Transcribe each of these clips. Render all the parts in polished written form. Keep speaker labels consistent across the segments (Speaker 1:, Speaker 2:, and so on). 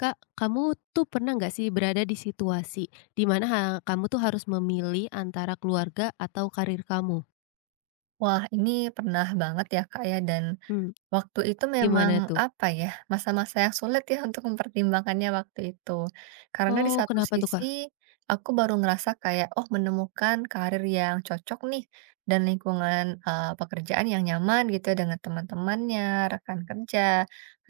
Speaker 1: Kak, kamu tuh pernah nggak sih berada di situasi di mana kamu tuh harus memilih antara keluarga atau karir kamu?
Speaker 2: Wah, ini pernah banget ya, Kak, ya,
Speaker 1: Mmm.
Speaker 2: waktu itu memang,
Speaker 1: Gimana tuh?
Speaker 2: apa ya, masa-masa yang sulit ya untuk mempertimbangkannya waktu itu. Karena di
Speaker 1: Oh,
Speaker 2: satu
Speaker 1: kenapa tuh,
Speaker 2: sisi,
Speaker 1: Kak?
Speaker 2: aku baru ngerasa kayak, oh menemukan karir yang cocok nih, dan lingkungan pekerjaan yang nyaman gitu ya, dengan teman-temannya, rekan kerja,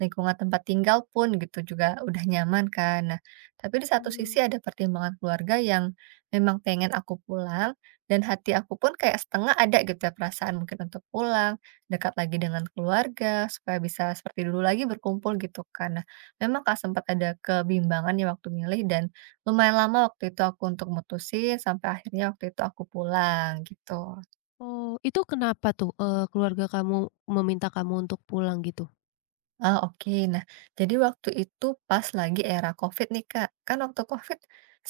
Speaker 2: lingkungan tempat tinggal pun gitu juga udah nyaman kan. Nah, tapi di satu
Speaker 1: Mmm.
Speaker 2: sisi ada pertimbangan keluarga yang memang pengen aku pulang, dan hati aku pun kayak setengah ada gitu ya perasaan mungkin untuk pulang, dekat lagi dengan keluarga, supaya bisa seperti dulu lagi berkumpul gitu kan. Nah, memang Kak sempat ada kebimbangan ya waktu milih dan lumayan lama waktu itu aku untuk mutusin sampai akhirnya waktu itu aku pulang gitu.
Speaker 1: Oh, itu kenapa tuh, keluarga kamu meminta kamu untuk pulang gitu?
Speaker 2: Ah, oke. Nah, jadi waktu itu pas lagi era COVID nih, Kak. Kan waktu COVID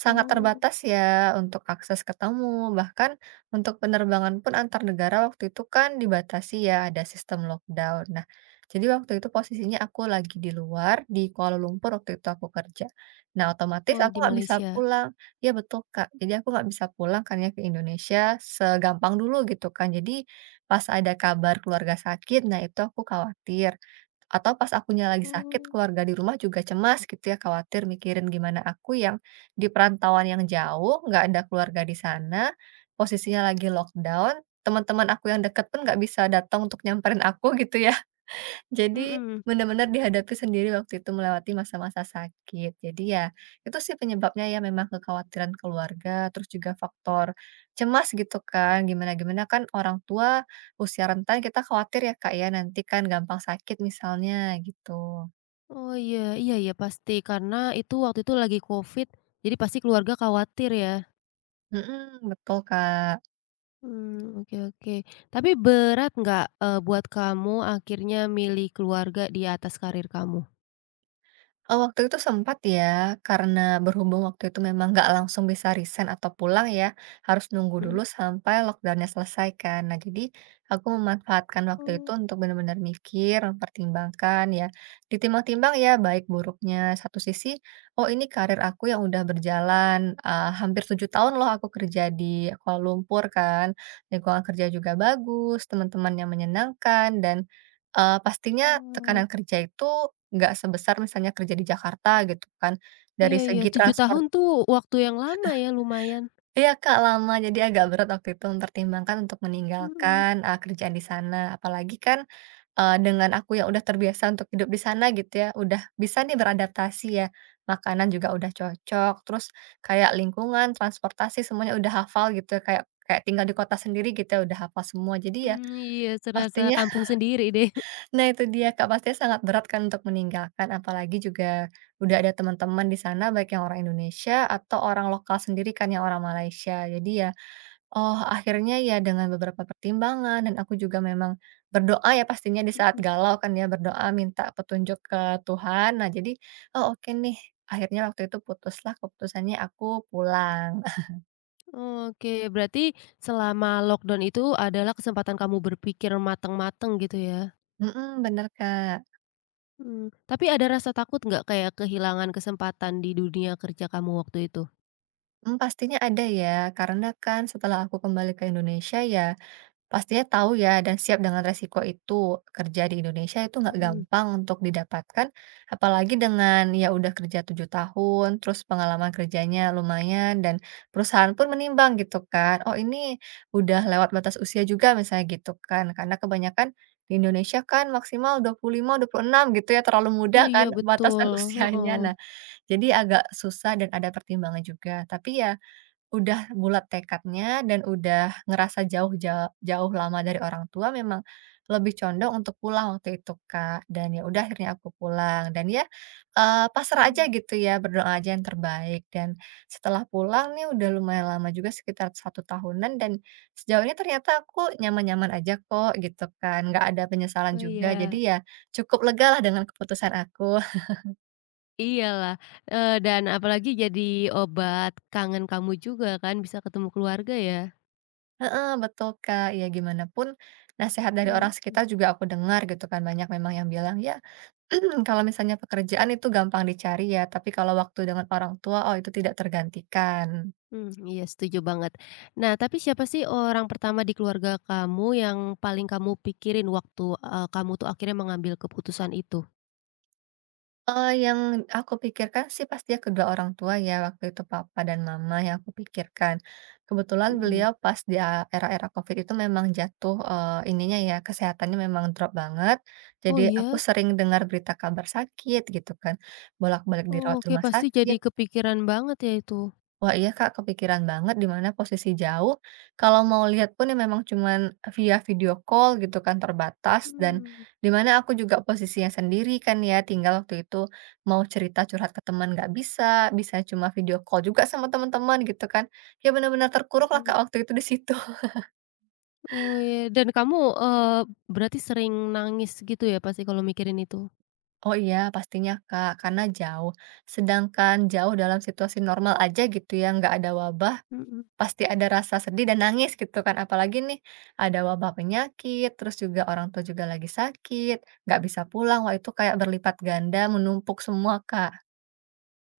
Speaker 2: sangat
Speaker 1: Oh.
Speaker 2: terbatas ya untuk akses ketemu, bahkan untuk penerbangan pun antar negara waktu itu kan dibatasi ya, ada sistem lockdown. Nah, jadi waktu itu posisinya aku lagi di luar, di Kuala Lumpur waktu itu aku kerja. Nah, otomatis
Speaker 1: Oh,
Speaker 2: aku
Speaker 1: di
Speaker 2: nggak bisa
Speaker 1: Malaysia.
Speaker 2: pulang. Ya betul, Kak. Jadi aku nggak bisa pulang kan ya ke Indonesia segampang dulu gitu kan. Jadi pas ada kabar keluarga sakit, nah itu aku khawatir. Atau pas akunya lagi sakit,
Speaker 1: Oh,
Speaker 2: keluarga di rumah juga cemas gitu ya, khawatir mikirin gimana aku yang di perantauan yang jauh, nggak ada keluarga di sana, posisinya lagi lockdown, teman-teman aku yang deket pun nggak bisa datang untuk nyamperin aku gitu ya. Jadi,
Speaker 1: mhm.
Speaker 2: benar-benar dihadapi sendiri waktu itu melewati masa-masa sakit. Jadi ya, itu sih penyebabnya ya memang kekhawatiran keluarga, terus juga faktor cemas gitu kan, gimana-gimana kan orang tua usia rentan kita khawatir ya Kak ya, nanti kan gampang sakit misalnya gitu.
Speaker 1: Oh, iya, iya, iya, pasti karena itu waktu itu lagi Covid, jadi pasti keluarga khawatir ya?
Speaker 2: Mhm, betul Kak.
Speaker 1: Mmm, oke, oke. Tapi berat nggak, buat kamu akhirnya milih keluarga di atas karir kamu?
Speaker 2: Waktu itu sempat ya, karena berhubung waktu itu memang nggak langsung bisa resign atau pulang ya, harus nunggu
Speaker 1: Mhm.
Speaker 2: dulu sampai lockdownnya selesai kan. Nah, jadi aku memanfaatkan waktu itu
Speaker 1: Oh,
Speaker 2: untuk benar-benar mikir, mempertimbangkan ya, ditimbang-timbang ya baik buruknya. Satu sisi, oh ini karir aku yang udah berjalan, hampir 7 tahun loh aku kerja di Kuala Lumpur kan, lingkungan kerja juga bagus, teman-teman yang menyenangkan dan, pastinya tekanan
Speaker 1: wow.
Speaker 2: kerja itu nggak sebesar misalnya kerja di Jakarta gitu kan, dari
Speaker 1: Iya, iya,
Speaker 2: segi
Speaker 1: 7
Speaker 2: transport.
Speaker 1: tahun tuh waktu yang lama ya, lumayan.
Speaker 2: Iya Kak, lama jadi agak berat waktu itu mempertimbangkan untuk
Speaker 1: Mhm.
Speaker 2: meninggalkan, kerjaan di sana apalagi kan, dengan aku yang udah terbiasa untuk hidup di sana gitu ya, udah bisa nih beradaptasi ya, makanan juga udah cocok, terus kayak lingkungan, transportasi semuanya udah hafal gitu ya, kayak kayak tinggal di kota sendiri gitu ya, udah hafal semua jadi ya
Speaker 1: Mmm, iya, serasa
Speaker 2: pastinya.
Speaker 1: kampung sendiri deh.
Speaker 2: Nah itu dia Kak, pastinya sangat berat kan untuk meninggalkan, apalagi juga udah ada teman-teman di sana baik yang orang Indonesia atau orang lokal sendiri kan yang orang Malaysia. Jadi ya, oh akhirnya ya dengan beberapa pertimbangan dan aku juga memang berdoa ya pastinya di saat
Speaker 1: Mhm.
Speaker 2: galau kan ya, berdoa minta petunjuk ke Tuhan. Nah jadi, oh oke nih, akhirnya waktu itu putuslah keputusannya aku pulang.
Speaker 1: Oke, berarti selama lockdown itu adalah kesempatan kamu berpikir mateng-mateng gitu ya?
Speaker 2: Mhm, bener Kak.
Speaker 1: Mmm, tapi ada rasa takut nggak kayak kehilangan kesempatan di dunia kerja kamu waktu itu?
Speaker 2: Mmm, pastinya ada ya, karena kan setelah aku kembali ke Indonesia ya pastinya tahu ya dan siap dengan resiko itu. Kerja di Indonesia itu nggak
Speaker 1: Mhm.
Speaker 2: gampang untuk didapatkan, apalagi dengan ya udah kerja 7 tahun, terus pengalaman kerjanya lumayan dan perusahaan pun menimbang gitu kan. Oh, ini udah lewat batas usia juga misalnya gitu kan. Karena kebanyakan di Indonesia kan maksimal dua 25 26 gitu ya, terlalu
Speaker 1: Oh
Speaker 2: muda
Speaker 1: iya,
Speaker 2: kan
Speaker 1: betul,
Speaker 2: batasan usianya.
Speaker 1: heeh.
Speaker 2: Nah, jadi agak susah dan ada pertimbangan juga. Tapi ya udah bulat tekadnya dan udah ngerasa jauh jauh jauh lama dari orang tua memang lebih condong untuk pulang waktu itu, Kak, dan ya udah akhirnya aku pulang dan ya, pasrah
Speaker 1: Mmm.
Speaker 2: aja gitu ya, berdoa aja yang terbaik dan setelah pulang nih udah lumayan lama juga sekitar satu tahunan dan sejauh ini ternyata aku nyaman-nyaman aja kok gitu kan, nggak ada penyesalan
Speaker 1: Oh
Speaker 2: juga jadi
Speaker 1: iya,
Speaker 2: ya cukup lega lah dengan keputusan aku.
Speaker 1: iyalah, dan apalagi jadi obat kangen kamu juga kan bisa ketemu keluarga ya?
Speaker 2: Heeh, betul Kak, ya gimana pun nasihat dari orang
Speaker 1: Mhm
Speaker 2: sekitar juga aku dengar gitu kan, banyak memang yang bilang, "Ya, kalau misalnya pekerjaan itu gampang dicari ya, tapi kalau waktu dengan orang tua, oh itu tidak tergantikan."
Speaker 1: mhm, iya setuju banget. Nah tapi siapa sih orang pertama di keluarga kamu yang paling kamu pikirin waktu, kamu tuh akhirnya mengambil keputusan itu?
Speaker 2: Yang aku pikirkan sih pasti ya kedua orang tua ya, waktu itu papa dan mama yang aku pikirkan. Kebetulan
Speaker 1: Mhm.
Speaker 2: beliau pas di era-era Covid itu memang jatuh, ininya ya, kesehatannya memang drop banget, jadi
Speaker 1: Oh
Speaker 2: aku
Speaker 1: iya?
Speaker 2: sering dengar berita kabar sakit gitu kan, bolak-balik dirawat
Speaker 1: Oh, oke,
Speaker 2: rumah
Speaker 1: pasti
Speaker 2: sakit.
Speaker 1: jadi kepikiran banget ya itu?
Speaker 2: Wah iya Kak, kepikiran banget di mana posisi jauh, kalau mau lihat pun ya memang cuman via video call gitu kan terbatas dan
Speaker 1: Mmm,
Speaker 2: di mana aku juga posisinya sendiri kan ya, tinggal waktu itu mau cerita curhat ke teman nggak bisa, bisa cuma video call juga sama teman-teman gitu kan. Ya benar-benar terkuruk lah
Speaker 1: mhm.
Speaker 2: Kak waktu itu di situ.
Speaker 1: Oh iya, dan kamu, eee, berarti sering nangis gitu ya pasti kalau mikirin itu?
Speaker 2: Oh iya pastinya Kak, karena jauh. Sedangkan jauh dalam situasi normal aja gitu ya, nggak ada wabah.
Speaker 1: Mhm.
Speaker 2: Pasti ada rasa sedih dan nangis gitu kan, apalagi nih ada wabah penyakit, terus juga orang tua juga lagi sakit, nggak bisa pulang, wah itu kayak berlipat ganda menumpuk semua Kak.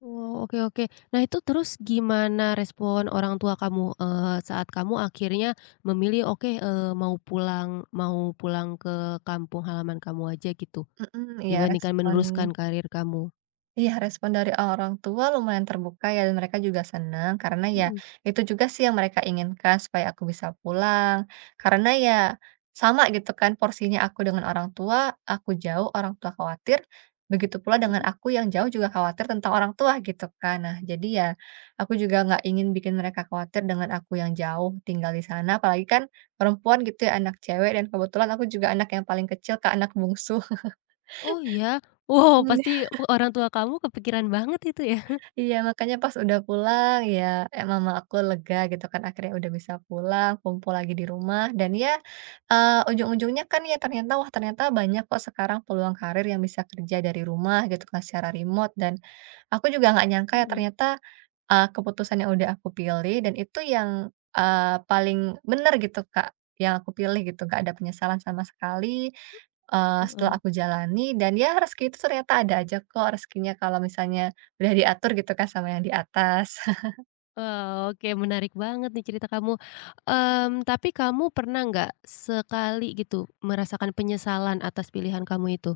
Speaker 1: Oh, oke, oke. Nah itu terus gimana respon orang tua kamu, saat kamu akhirnya memilih, oke, mau pulang ke kampung halaman kamu aja gitu,
Speaker 2: Mhm, iya
Speaker 1: dibandingkan
Speaker 2: respon.
Speaker 1: meneruskan karir kamu?
Speaker 2: Iya, respon dari orang tua lumayan terbuka ya, dan mereka juga senang karena ya
Speaker 1: Mhm
Speaker 2: itu juga sih yang mereka inginkan supaya aku bisa pulang. Karena ya sama gitu kan porsinya aku dengan orang tua, aku jauh, orang tua khawatir, begitu pula dengan
Speaker 1: mhm.
Speaker 2: aku yang jauh juga khawatir tentang orang tua gitu kan. Nah, jadi ya aku juga nggak ingin bikin mereka khawatir dengan aku yang jauh tinggal di sana, apalagi kan perempuan gitu ya, anak cewek dan kebetulan aku juga anak yang paling kecil, Kak, anak bungsu.
Speaker 1: Oh iya? Wow, pasti orang tua kamu kepikiran banget itu ya?
Speaker 2: Iya, makanya pas udah pulang ya, mama aku lega gitu kan akhirnya udah bisa pulang, kumpul lagi di rumah dan ya, ujung-ujungnya kan ya ternyata, wah ternyata banyak kok sekarang peluang karir yang bisa kerja dari rumah gitu kan secara remote dan aku juga nggak nyangka ya
Speaker 1: Mhm.
Speaker 2: ternyata. Keputusan yang udah aku pilih dan itu yang, paling bener gitu, Kak, yang aku pilih gitu, nggak ada penyesalan sama sekali, setelah
Speaker 1: Heeh.
Speaker 2: aku jalani dan ya rezeki itu ternyata ada aja kok rezekinya kalau misalnya udah diatur gitu kan sama yang di atas.
Speaker 1: Wah, oke, menarik banget nih cerita kamu. Mmm, tapi kamu pernah nggak sekali gitu merasakan penyesalan atas pilihan kamu itu?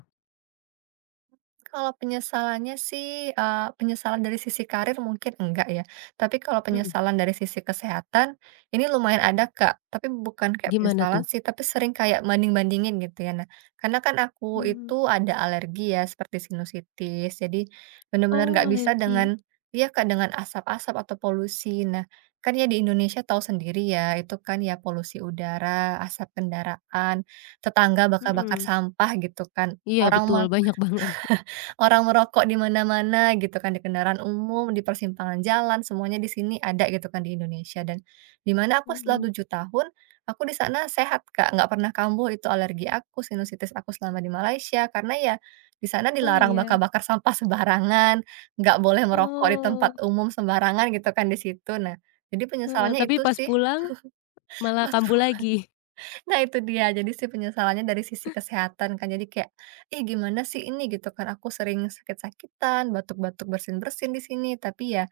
Speaker 2: Kalau penyesalannya sih, penyesalan dari sisi karir mungkin enggak ya, tapi kalau
Speaker 1: Mhm.
Speaker 2: penyesalan dari sisi kesehatan, ini lumayan ada, Kak. Tapi bukan kayak
Speaker 1: Gimana
Speaker 2: penyesalan sih, tapi sering kayak banding-bandingin gitu ya. Nah, karena kan aku itu
Speaker 1: tuh?
Speaker 2: ada alergi ya seperti sinusitis, jadi benar-benar
Speaker 1: Oh,
Speaker 2: nggak bisa
Speaker 1: alergi.
Speaker 2: dengan ya Kak, dengan asap-asap atau polusi. Nah, kan ya di Indonesia tahu sendiri ya, itu kan ya polusi udara, asap kendaraan, tetangga bakar-bakar
Speaker 1: Mhm,
Speaker 2: sampah gitu kan.
Speaker 1: iya
Speaker 2: Orang
Speaker 1: betul banyak banget.
Speaker 2: Orang merokok di mana-mana gitu kan, di kendaraan umum, di persimpangan jalan, semuanya di sini ada gitu kan di Indonesia dan di mana aku setelah
Speaker 1: Mhm.
Speaker 2: 7 tahun, aku di sana sehat Kak, nggak pernah kambuh itu alergi aku, sinusitis aku selama di Malaysia, karena ya di sana
Speaker 1: Oh
Speaker 2: dilarang
Speaker 1: iya,
Speaker 2: bakar-bakar sampah sembarangan, nggak boleh merokok di tempat
Speaker 1: oh,
Speaker 2: umum sembarangan gitu kan di situ. Nah, jadi
Speaker 1: heeh,
Speaker 2: penyesalannya
Speaker 1: tapi
Speaker 2: itu
Speaker 1: pas
Speaker 2: sih.
Speaker 1: pulang malah kambuh lagi?
Speaker 2: Nah itu dia, jadi sih penyesalannya dari sisi kesehatan kan, jadi kayak, "Ih gimana sih ini?" Gitu kan, "Aku sering sakit-sakitan, batuk-batuk, bersin-bersin di sini." Tapi ya,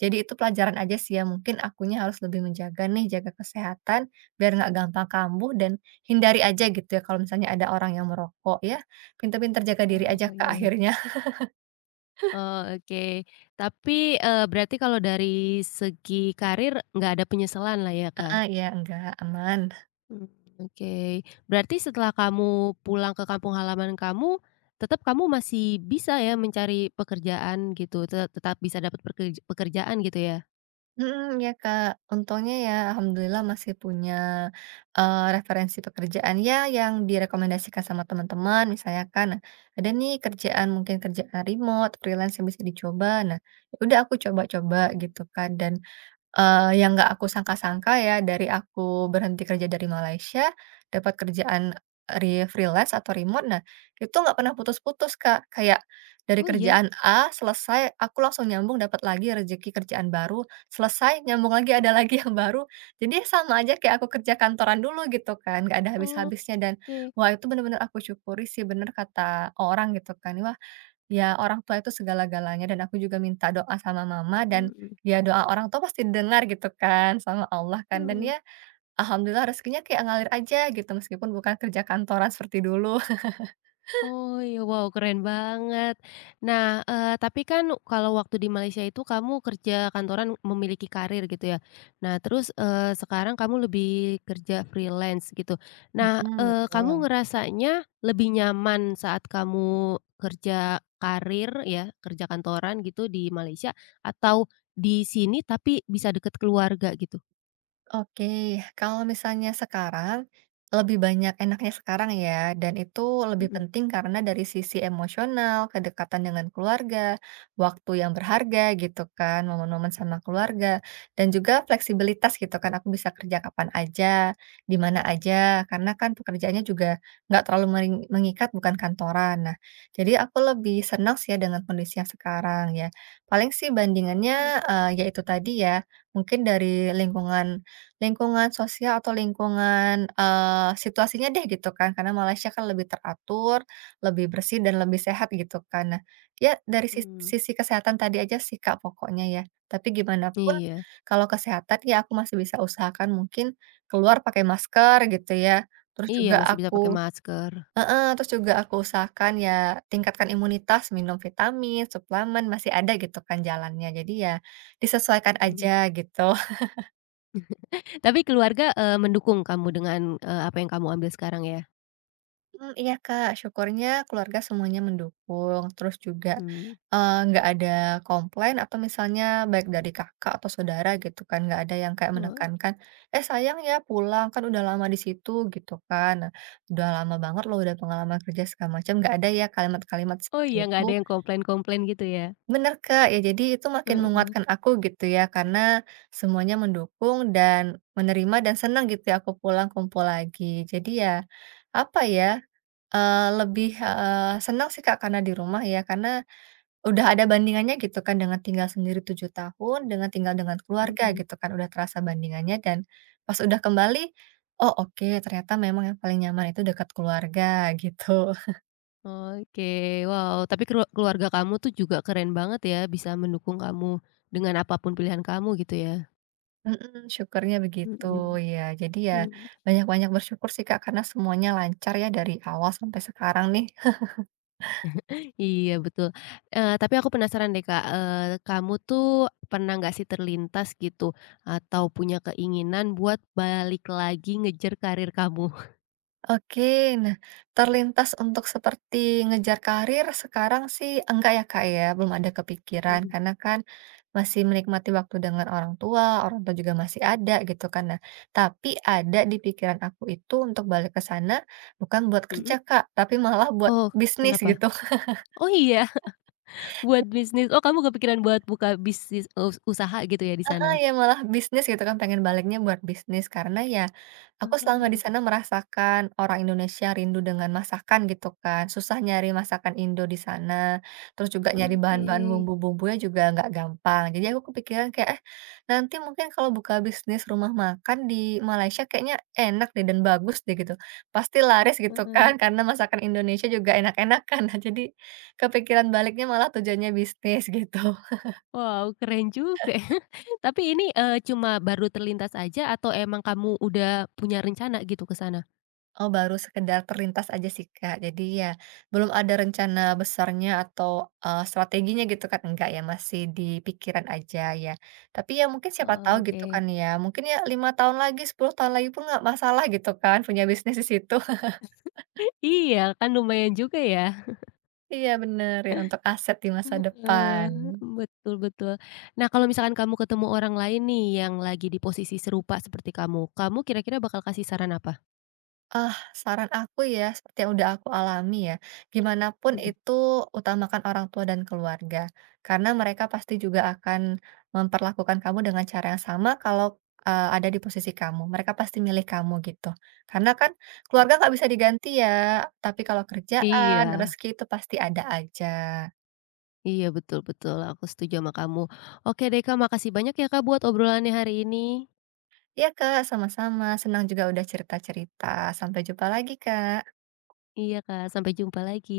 Speaker 2: jadi itu pelajaran aja sih ya, mungkin akunya harus lebih menjaga nih, jaga kesehatan, biar nggak gampang kambuh dan hindari aja gitu ya kalau misalnya ada orang yang merokok ya, pinter jaga diri aja
Speaker 1: Oh
Speaker 2: ke
Speaker 1: iya,
Speaker 2: akhirnya.
Speaker 1: oh oke. Tapi, berarti kalau dari segi karir nggak ada penyesalan lah ya,
Speaker 2: Ah
Speaker 1: Kak?
Speaker 2: ya enggak, aman.
Speaker 1: Mmm, oke. Berarti setelah kamu pulang ke kampung halaman kamu, tetap kamu masih bisa ya mencari pekerjaan gitu, tetap bisa dapat pekerjaan gitu ya?
Speaker 2: Mhm, ya Kak, untungnya ya alhamdulillah masih punya, referensi pekerjaan ya yang direkomendasikan sama teman-teman misalnya kan, nah ada nih kerjaan mungkin kerjaan remote, freelance yang bisa dicoba, nah ya udah aku coba-coba
Speaker 1: Mmm,
Speaker 2: gitu kan dan yang nggak aku sangka-sangka ya, dari aku berhenti kerja dari Malaysia, dapat kerjaan freelance atau remote, nah, itu nggak pernah putus-putus, Kak. Kayak dari
Speaker 1: oh iya?
Speaker 2: kerjaan A selesai, aku langsung nyambung dapat lagi rezeki kerjaan baru, selesai nyambung lagi, ada lagi yang baru. Jadi sama aja kayak aku kerja kantoran dulu gitu kan, nggak ada habis-habisnya dan,
Speaker 1: Oke.
Speaker 2: wah itu bener-bener aku syukuri sih, bener kata orang gitu kan, wah ya, orang tua itu segala-galanya dan aku juga minta doa sama mama dan
Speaker 1: Mhm
Speaker 2: ya doa orang tua pasti dengar gitu kan sama Allah kan dan
Speaker 1: mhm.
Speaker 2: ya alhamdulillah rezekinya kayak ngalir aja gitu meskipun bukan kerja kantoran seperti dulu.
Speaker 1: Oh iya, wow keren banget. Nah, tapi kan kalau waktu di Malaysia itu kamu kerja kantoran memiliki karir gitu ya. Nah terus, sekarang kamu lebih kerja freelance gitu. Nah,
Speaker 2: Mhm,
Speaker 1: kamu
Speaker 2: betul.
Speaker 1: ngerasanya lebih nyaman saat kamu kerja karir ya, kerja kantoran gitu di Malaysia atau di sini tapi bisa deket keluarga gitu?
Speaker 2: Oke, kalau misalnya sekarang, lebih banyak enaknya sekarang ya, dan itu lebih
Speaker 1: Mhm,
Speaker 2: penting karena dari sisi emosional, kedekatan dengan keluarga, waktu yang berharga gitu kan, momen-momen sama keluarga, dan juga fleksibilitas gitu kan, aku bisa kerja kapan aja, di mana aja, karena kan pekerjaannya juga nggak terlalu mengikat, bukan kantoran. Nah, jadi aku lebih senang sih ya dengan kondisi yang sekarang ya. Paling sih
Speaker 1: oke,
Speaker 2: bandingannya yaitu tadi ya, mungkin dari lingkungan Lingkungan sosial atau lingkungan, situasinya deh gitu kan, karena Malaysia kan lebih teratur, lebih bersih dan lebih sehat gitu kan. Nah, ya dari
Speaker 1: mmm,
Speaker 2: sisi kesehatan tadi aja sih Kak pokoknya ya, tapi gimana pun
Speaker 1: iya
Speaker 2: kalau kesehatan ya aku masih bisa usahakan mungkin keluar pakai masker gitu ya, terus
Speaker 1: iya
Speaker 2: juga
Speaker 1: masih bisa pakai
Speaker 2: aku
Speaker 1: masker,
Speaker 2: heeh, terus juga aku usahakan ya tingkatkan imunitas, minum vitamin, suplemen, masih ada gitu kan jalannya, jadi ya disesuaikan
Speaker 1: mhm.
Speaker 2: aja gitu.
Speaker 1: Tapi keluarga, mendukung kamu dengan, apa yang kamu ambil sekarang ya?
Speaker 2: Mmm, iya, Kak, syukurnya keluarga semuanya mendukung, terus juga,
Speaker 1: Mmm,
Speaker 2: nggak ada komplain atau misalnya baik dari kakak atau saudara gitu kan, nggak ada yang kayak
Speaker 1: oh
Speaker 2: menekankan, "Eh, sayang ya pulang, kan udah lama di situ," gitu kan. Nah, "Udah lama banget loh, udah pengalaman kerja segala macam," nggak ada ya kalimat-kalimat
Speaker 1: oh
Speaker 2: seperti
Speaker 1: iya nggak
Speaker 2: itu.
Speaker 1: ada yang komplain-komplain gitu ya?
Speaker 2: Bener, Kak, ya jadi itu makin
Speaker 1: Heeh,
Speaker 2: menguatkan aku gitu ya, karena semuanya mendukung dan menerima dan senang gitu ya aku pulang kumpul lagi. Jadi ya, apa ya, lebih, senang sih Kak karena di rumah ya, karena udah ada bandingannya gitu kan dengan tinggal sendiri 7 tahun, dengan tinggal dengan keluarga
Speaker 1: mhm.
Speaker 2: gitu kan, udah terasa bandingannya dan pas udah kembali, oh oke ternyata memang yang paling nyaman itu dekat keluarga gitu.
Speaker 1: Oke, wow, tapi keluarga kamu tuh juga keren banget ya bisa mendukung kamu dengan apa pun pilihan kamu gitu ya?
Speaker 2: Mhm, syukurnya begitu
Speaker 1: Mhm,
Speaker 2: ya. Jadi ya
Speaker 1: mhm,
Speaker 2: banyak-banyak bersyukur sih Kak karena semuanya lancar ya dari awal sampai sekarang nih.
Speaker 1: iya betul. Eee, tapi aku penasaran deh Kak, kamu tuh pernah nggak sih terlintas gitu atau punya keinginan buat balik lagi ngejar karir kamu?
Speaker 2: Oke, nah terlintas untuk seperti ngejar karir sekarang sih enggak ya Kak ya, belum ada kepikiran
Speaker 1: Mhm,
Speaker 2: karena kan masih menikmati waktu dengan orang tua juga masih ada gitu kan. Nah, tapi ada di pikiran aku itu untuk balik ke sana bukan buat kerja
Speaker 1: mhm?
Speaker 2: Kak, tapi malah buat
Speaker 1: Oh,
Speaker 2: bisnis
Speaker 1: kenapa?
Speaker 2: gitu.
Speaker 1: Oh iya? Buat bisnis. Oh kamu kepikiran buat buka bisnis usaha gitu ya di
Speaker 2: Heeh,
Speaker 1: sana?
Speaker 2: ya malah bisnis gitu kan, pengen baliknya buat bisnis. Karena ya, aku selama di
Speaker 1: Eee,
Speaker 2: sana merasakan orang Indonesia rindu dengan masakan gitu kan, susah nyari masakan Indo di sana, terus juga mhm, nyari
Speaker 1: oke,
Speaker 2: bahan-bahan bumbu-bumbunya juga nggak gampang. Jadi aku kepikiran kayak, eh nanti mungkin kalau buka bisnis rumah makan di Malaysia kayaknya enak deh dan bagus deh gitu. Pasti laris gitu
Speaker 1: heeh.
Speaker 2: kan, karena masakan Indonesia juga enak-enak kan. Nah jadi kepikiran baliknya malah tujuannya bisnis gitu.
Speaker 1: Wow keren juga Tapi ini, cuma baru terlintas aja atau emang kamu udah punya rencana gitu ke sana?
Speaker 2: Oh, baru sekedar terlintas aja sih, Kak. Jadi ya belum ada rencana besarnya atau, strateginya gitu kan, enggak ya, masih di pikiran aja ya. Tapi ya mungkin siapa tahu gitu
Speaker 1: Oke.
Speaker 2: kan ya, mungkin ya 5 tahun lagi, 10 tahun lagi pun nggak masalah gitu kan, punya bisnis di situ.
Speaker 1: Iya kan lumayan juga ya.
Speaker 2: Iya bener, ya untuk aset di masa depan.
Speaker 1: Heeh. Betul, betul. Nah kalau misalkan kamu ketemu orang lain nih yang lagi di posisi serupa seperti kamu, kamu kira-kira bakal kasih saran apa?
Speaker 2: Ah, saran aku ya, seperti yang udah aku alami ya, gimana pun
Speaker 1: Mhm.
Speaker 2: itu utamakan orang tua dan keluarga. Karena mereka pasti juga akan memperlakukan kamu dengan cara yang sama kalau eh, ada di posisi kamu. Mereka pasti milih kamu gitu. Karena kan keluarga nggak bisa diganti ya, tapi kalau kerjaan,
Speaker 1: Iya.
Speaker 2: rezeki itu pasti ada aja.
Speaker 1: Iya, betul, betul, aku setuju sama kamu. Oke deh Kak, makasih banyak ya Kak buat obrolannya hari ini.
Speaker 2: Iya Kak, sama-sama. Senang juga udah cerita-cerita. Sampai jumpa lagi Kak.
Speaker 1: Iya Kak, sampai jumpa lagi.